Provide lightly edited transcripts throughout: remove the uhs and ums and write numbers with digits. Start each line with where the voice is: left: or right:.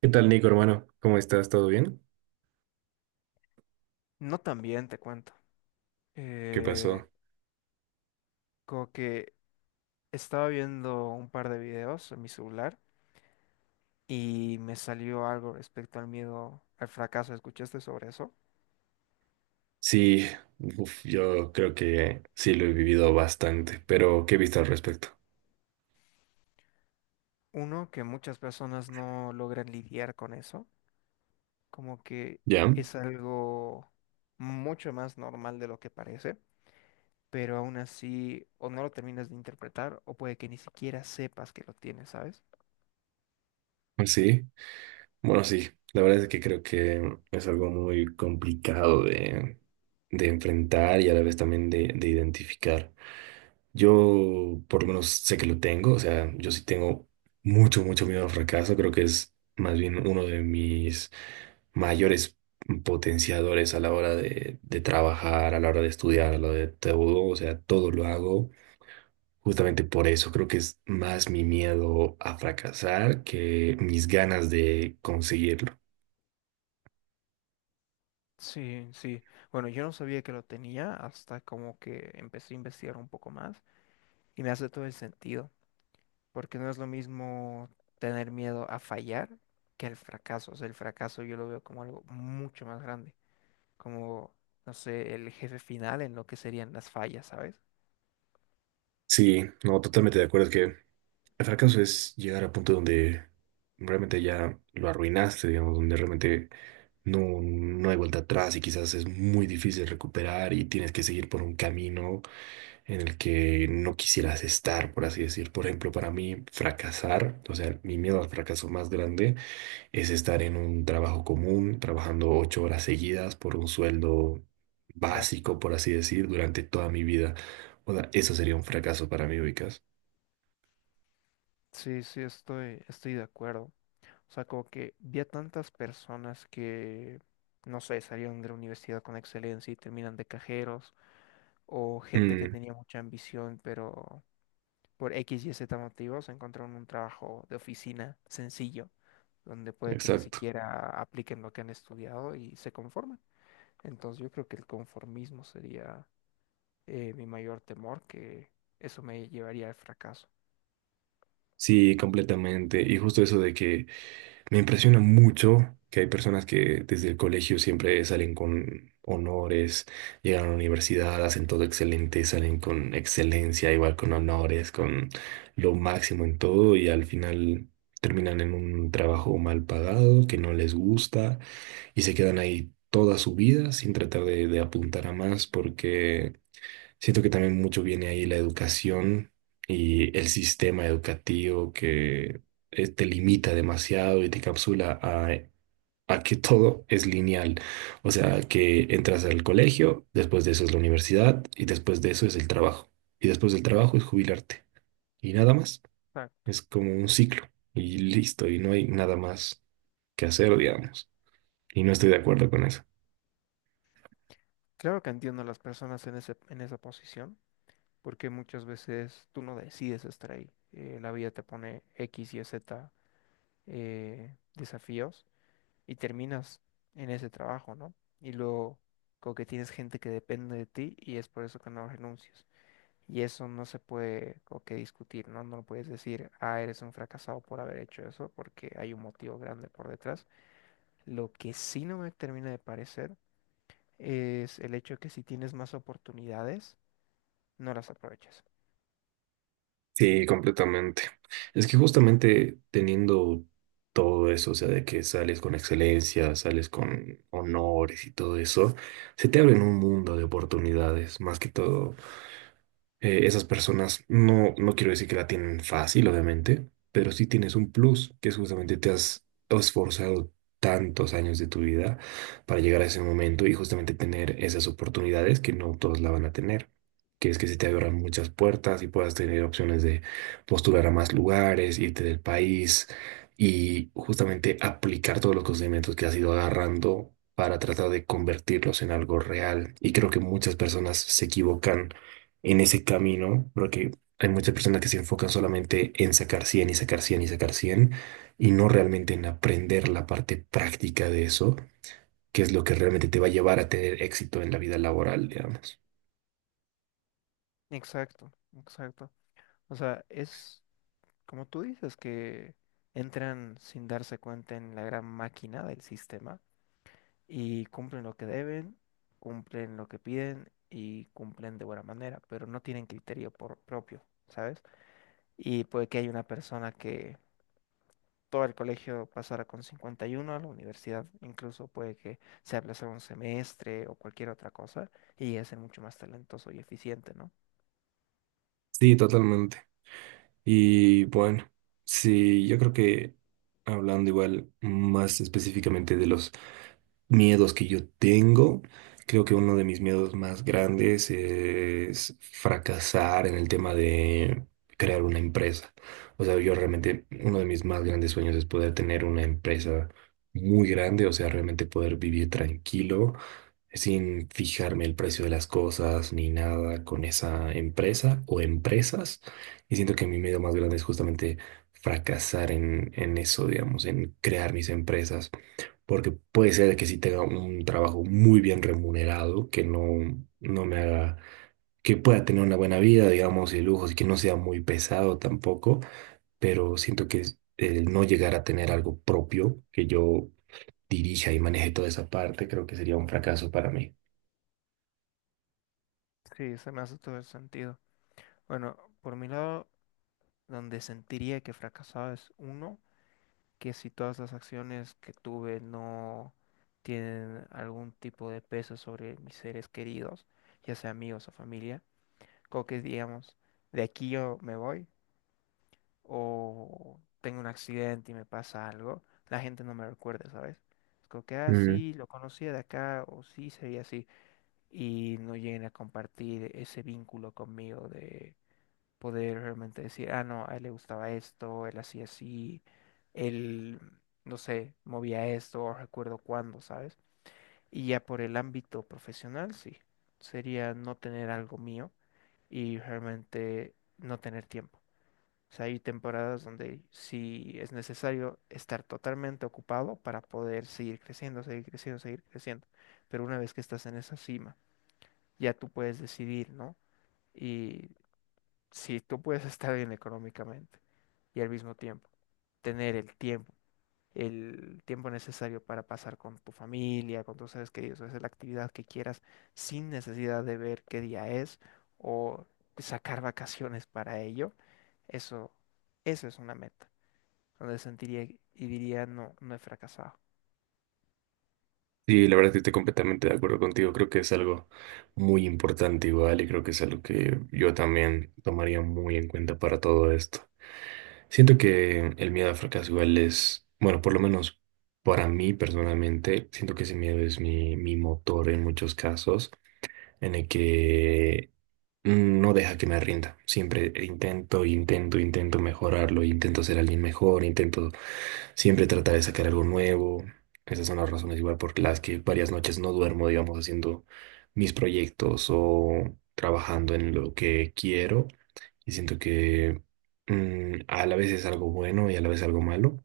right: ¿Qué tal, Nico, hermano? ¿Cómo estás? ¿Todo bien?
left: No, también te cuento.
right: ¿Qué
left: Eh,
right: pasó?
left: Como que estaba viendo un par de videos en mi celular y me salió algo respecto al miedo al fracaso. ¿Escuchaste sobre eso?
right: Sí, uf, yo creo que sí lo he vivido bastante, pero ¿qué viste al respecto?
left: Uno, que muchas personas no logran lidiar con eso, como que
right: ¿Ya?
left: es algo mucho más normal de lo que parece, pero aún así o no lo terminas de interpretar o puede que ni siquiera sepas que lo tienes, ¿sabes?
right: Sí, bueno, sí, la verdad es que creo que es algo muy complicado de enfrentar y a la vez también de identificar. Yo por lo menos sé que lo tengo, o sea, yo sí tengo mucho, mucho miedo al fracaso, creo que es más bien uno de mis mayores potenciadores a la hora de trabajar, a la hora de estudiar, a la hora de todo, o sea, todo lo hago justamente por eso, creo que es más mi miedo a fracasar que mis ganas de conseguirlo.
left: Sí, sí. Bueno, yo no sabía que lo tenía hasta como que empecé a investigar un poco más y me hace todo el sentido, porque no es lo mismo tener miedo a fallar que el fracaso. O sea, el fracaso yo lo veo como algo mucho más grande, como, no sé, el jefe final en lo que serían las fallas, ¿sabes?
right: Sí, no, totalmente de acuerdo, es que el fracaso es llegar a punto donde realmente ya lo arruinaste, digamos, donde realmente no hay vuelta atrás y quizás es muy difícil recuperar y tienes que seguir por un camino en el que no quisieras estar, por así decir. Por ejemplo, para mí, fracasar, o sea, mi miedo al fracaso más grande es estar en un trabajo común, trabajando ocho horas seguidas por un sueldo
left: Básico.
right: básico, por así decir, durante toda mi vida. O sea, eso sería un fracaso para mí, ubicas.
left: Sí, sí, estoy de acuerdo. O sea, como que vi a tantas personas que, no sé, salieron de la universidad con excelencia y terminan de cajeros o gente que
right: Mm,
left: tenía mucha ambición, pero por X y Z motivos encontraron un trabajo de oficina sencillo, donde puede que ni
right: exacto.
left: siquiera apliquen lo que han estudiado y se conforman. Entonces yo creo que el conformismo sería mi mayor temor, que eso me llevaría al fracaso.
right: Sí, completamente. Y justo eso de que me impresiona mucho que hay personas que desde el colegio siempre salen con honores, llegan a la universidad, hacen todo excelente, salen con excelencia, igual con honores, con lo máximo en todo y al final terminan en un trabajo mal pagado que no les gusta y se quedan ahí toda su vida sin tratar de apuntar a más porque siento que también mucho viene ahí la educación y el sistema educativo que te limita demasiado y te capsula a que todo es lineal. O sea, que entras al colegio, después de eso es la universidad y después de eso es el trabajo. Y después del trabajo es jubilarte. Y nada más.
left: Exacto.
right: Es como un ciclo y listo. Y no hay nada más que hacer, digamos. Y no estoy de acuerdo con eso.
left: Claro que entiendo a las personas en en esa posición, porque muchas veces tú no decides estar ahí. La vida te pone X y Z desafíos y terminas en ese trabajo, ¿no? Y luego como que tienes gente que depende de ti y es por eso que no renuncias. Y eso no se puede como que discutir, ¿no? No lo puedes decir, ah, eres un fracasado por haber hecho eso, porque hay un motivo grande por detrás. Lo que sí no me termina de parecer es el hecho que si tienes más oportunidades, no las aprovechas.
right: Sí, completamente. Es que justamente teniendo todo eso, o sea, de que sales con excelencia, sales con honores y todo eso, se te abre un mundo de oportunidades, más que todo esas personas no quiero decir que la tienen fácil, obviamente, pero sí tienes un plus, que es justamente te has esforzado tantos años de tu vida para llegar a ese momento y justamente tener esas oportunidades que no todos la van a tener, que es que se te abran muchas puertas y puedas tener opciones de postular a más lugares, irte del país y justamente aplicar todos los conocimientos que has ido agarrando para tratar de convertirlos en algo real. Y creo que muchas personas se equivocan en ese camino, porque hay muchas personas que se enfocan solamente en sacar 100 y sacar 100 y sacar 100 y no realmente en aprender la parte práctica de eso, que es lo que realmente te va a llevar a tener éxito en la vida laboral, digamos.
left: Exacto, exacto. O sea, es como tú dices que entran sin darse cuenta en la gran máquina del sistema y cumplen lo que deben, cumplen lo que piden y cumplen de buena manera, pero no tienen criterio por propio, ¿sabes? Y puede que haya una persona que todo el colegio pasara con 51 a la universidad, incluso puede que se aplazara un semestre o cualquier otra cosa y es mucho más talentoso y eficiente, ¿no?
right: Sí, totalmente. Y bueno, sí, yo creo que hablando igual más específicamente de los miedos que yo tengo, creo que uno de mis miedos más grandes es fracasar en el tema de crear una empresa. O sea, yo realmente, uno de mis más grandes sueños es poder tener una empresa muy grande, o sea, realmente poder vivir tranquilo, sin fijarme el precio de las cosas ni nada con esa empresa o empresas. Y siento que mi miedo más grande es justamente fracasar en eso, digamos, en crear mis empresas porque puede ser que sí tenga un trabajo muy bien remunerado, que no, no me haga, que pueda tener una buena vida, digamos, y lujos, y que no sea muy pesado tampoco, pero siento que es- el no llegar a tener algo propio, que yo dirija y maneje toda esa parte, creo que sería un fracaso para mí.
left: Sí, se me hace todo el sentido. Bueno, por mi lado, donde sentiría que fracasaba es uno. Que si todas las acciones que tuve no tienen algún tipo de peso sobre mis seres queridos, ya sea amigos o familia, como que digamos, de aquí yo me voy o tengo un accidente y me pasa algo, la gente no me recuerda, ¿sabes? Es como que, ah,
right: Mm.
left: sí, lo conocía de acá o sí, sería así, y no lleguen a compartir ese vínculo conmigo de poder realmente decir, ah, no, a él le gustaba esto, él hacía así, él, no sé, movía esto, o recuerdo cuándo, ¿sabes? Y ya por el ámbito profesional, sí, sería no tener algo mío y realmente no tener tiempo. O sea, hay temporadas donde sí es necesario estar totalmente ocupado para poder seguir creciendo, seguir creciendo, seguir creciendo. Pero una vez que estás en esa cima, ya tú puedes decidir, ¿no? Y si tú puedes estar bien económicamente y al mismo tiempo tener el tiempo necesario para pasar con tu familia, con tus seres queridos, hacer la actividad que quieras sin necesidad de ver qué día es o sacar vacaciones para ello, eso, eso es una meta, donde sentiría y diría no, no he fracasado.
right: Sí, la verdad es que estoy completamente de acuerdo contigo. Creo que es algo muy importante igual y creo que es algo que yo también tomaría muy en cuenta para todo esto. Siento que el miedo al fracaso igual es, bueno, por lo menos para mí personalmente, siento que ese miedo es mi motor en muchos casos, en el que no deja que me rinda. Siempre intento, intento, intento mejorarlo, intento ser alguien mejor, intento siempre tratar de sacar algo nuevo. Esas son las razones igual por las que varias noches no duermo, digamos, haciendo mis proyectos o trabajando en lo que quiero. Y siento que a la vez es algo bueno y a la vez algo malo.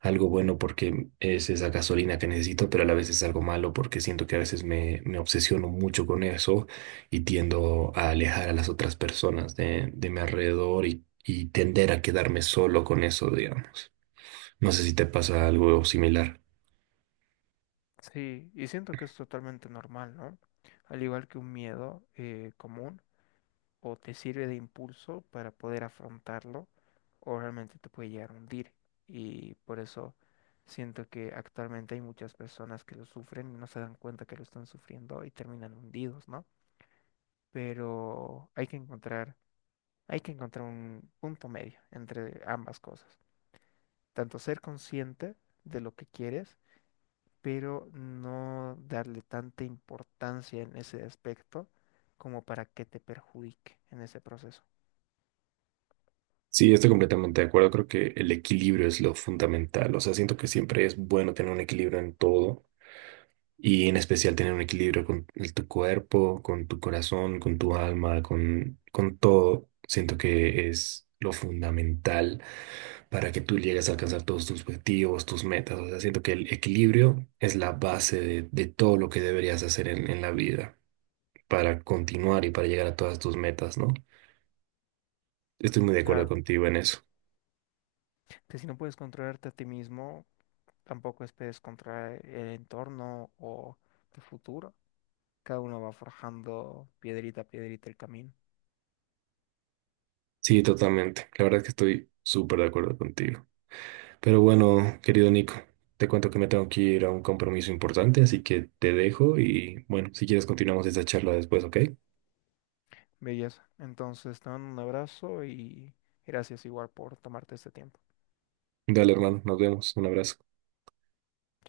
right: Algo bueno porque es esa gasolina que necesito, pero a la vez es algo malo porque siento que a veces me obsesiono mucho con eso y tiendo a alejar a las otras personas de mi alrededor y tender a quedarme solo con eso, digamos. No sé si te pasa algo similar.
left: Sí, y siento que es totalmente normal, ¿no? Al igual que un miedo común, o te sirve de impulso para poder afrontarlo o realmente te puede llegar a hundir. Y por eso siento que actualmente hay muchas personas que lo sufren y no se dan cuenta que lo están sufriendo y terminan hundidos, ¿no? Pero hay que encontrar un punto medio entre ambas cosas. Tanto ser consciente de lo que quieres, pero no darle tanta importancia en ese aspecto como para que te perjudique en ese proceso.
right: Sí, estoy completamente de acuerdo. Creo que el equilibrio es lo fundamental. O sea, siento que siempre es bueno tener un equilibrio en todo y en especial tener un equilibrio con el- tu cuerpo, con tu corazón, con tu alma, con todo. Siento que es lo fundamental para que tú llegues a alcanzar todos tus objetivos, tus metas. O sea, siento que el equilibrio es la base de todo lo que deberías hacer en la vida para continuar y para llegar a todas tus metas, ¿no? Estoy muy de acuerdo
left: Claro.
right: contigo en eso.
left: Que si no puedes controlarte a ti mismo, tampoco esperes controlar el entorno o tu futuro. Cada uno va forjando piedrita a piedrita el camino.
right: Sí, totalmente. La verdad es que estoy súper de acuerdo contigo. Pero bueno, querido Nico, te cuento que me tengo que ir a un compromiso importante, así que te dejo y bueno, si quieres continuamos esta charla después, ¿ok?
left: Belleza. Entonces, te mando un abrazo y gracias igual por tomarte este tiempo.
right: Dale, hermano, nos vemos, un abrazo.
left: Chao.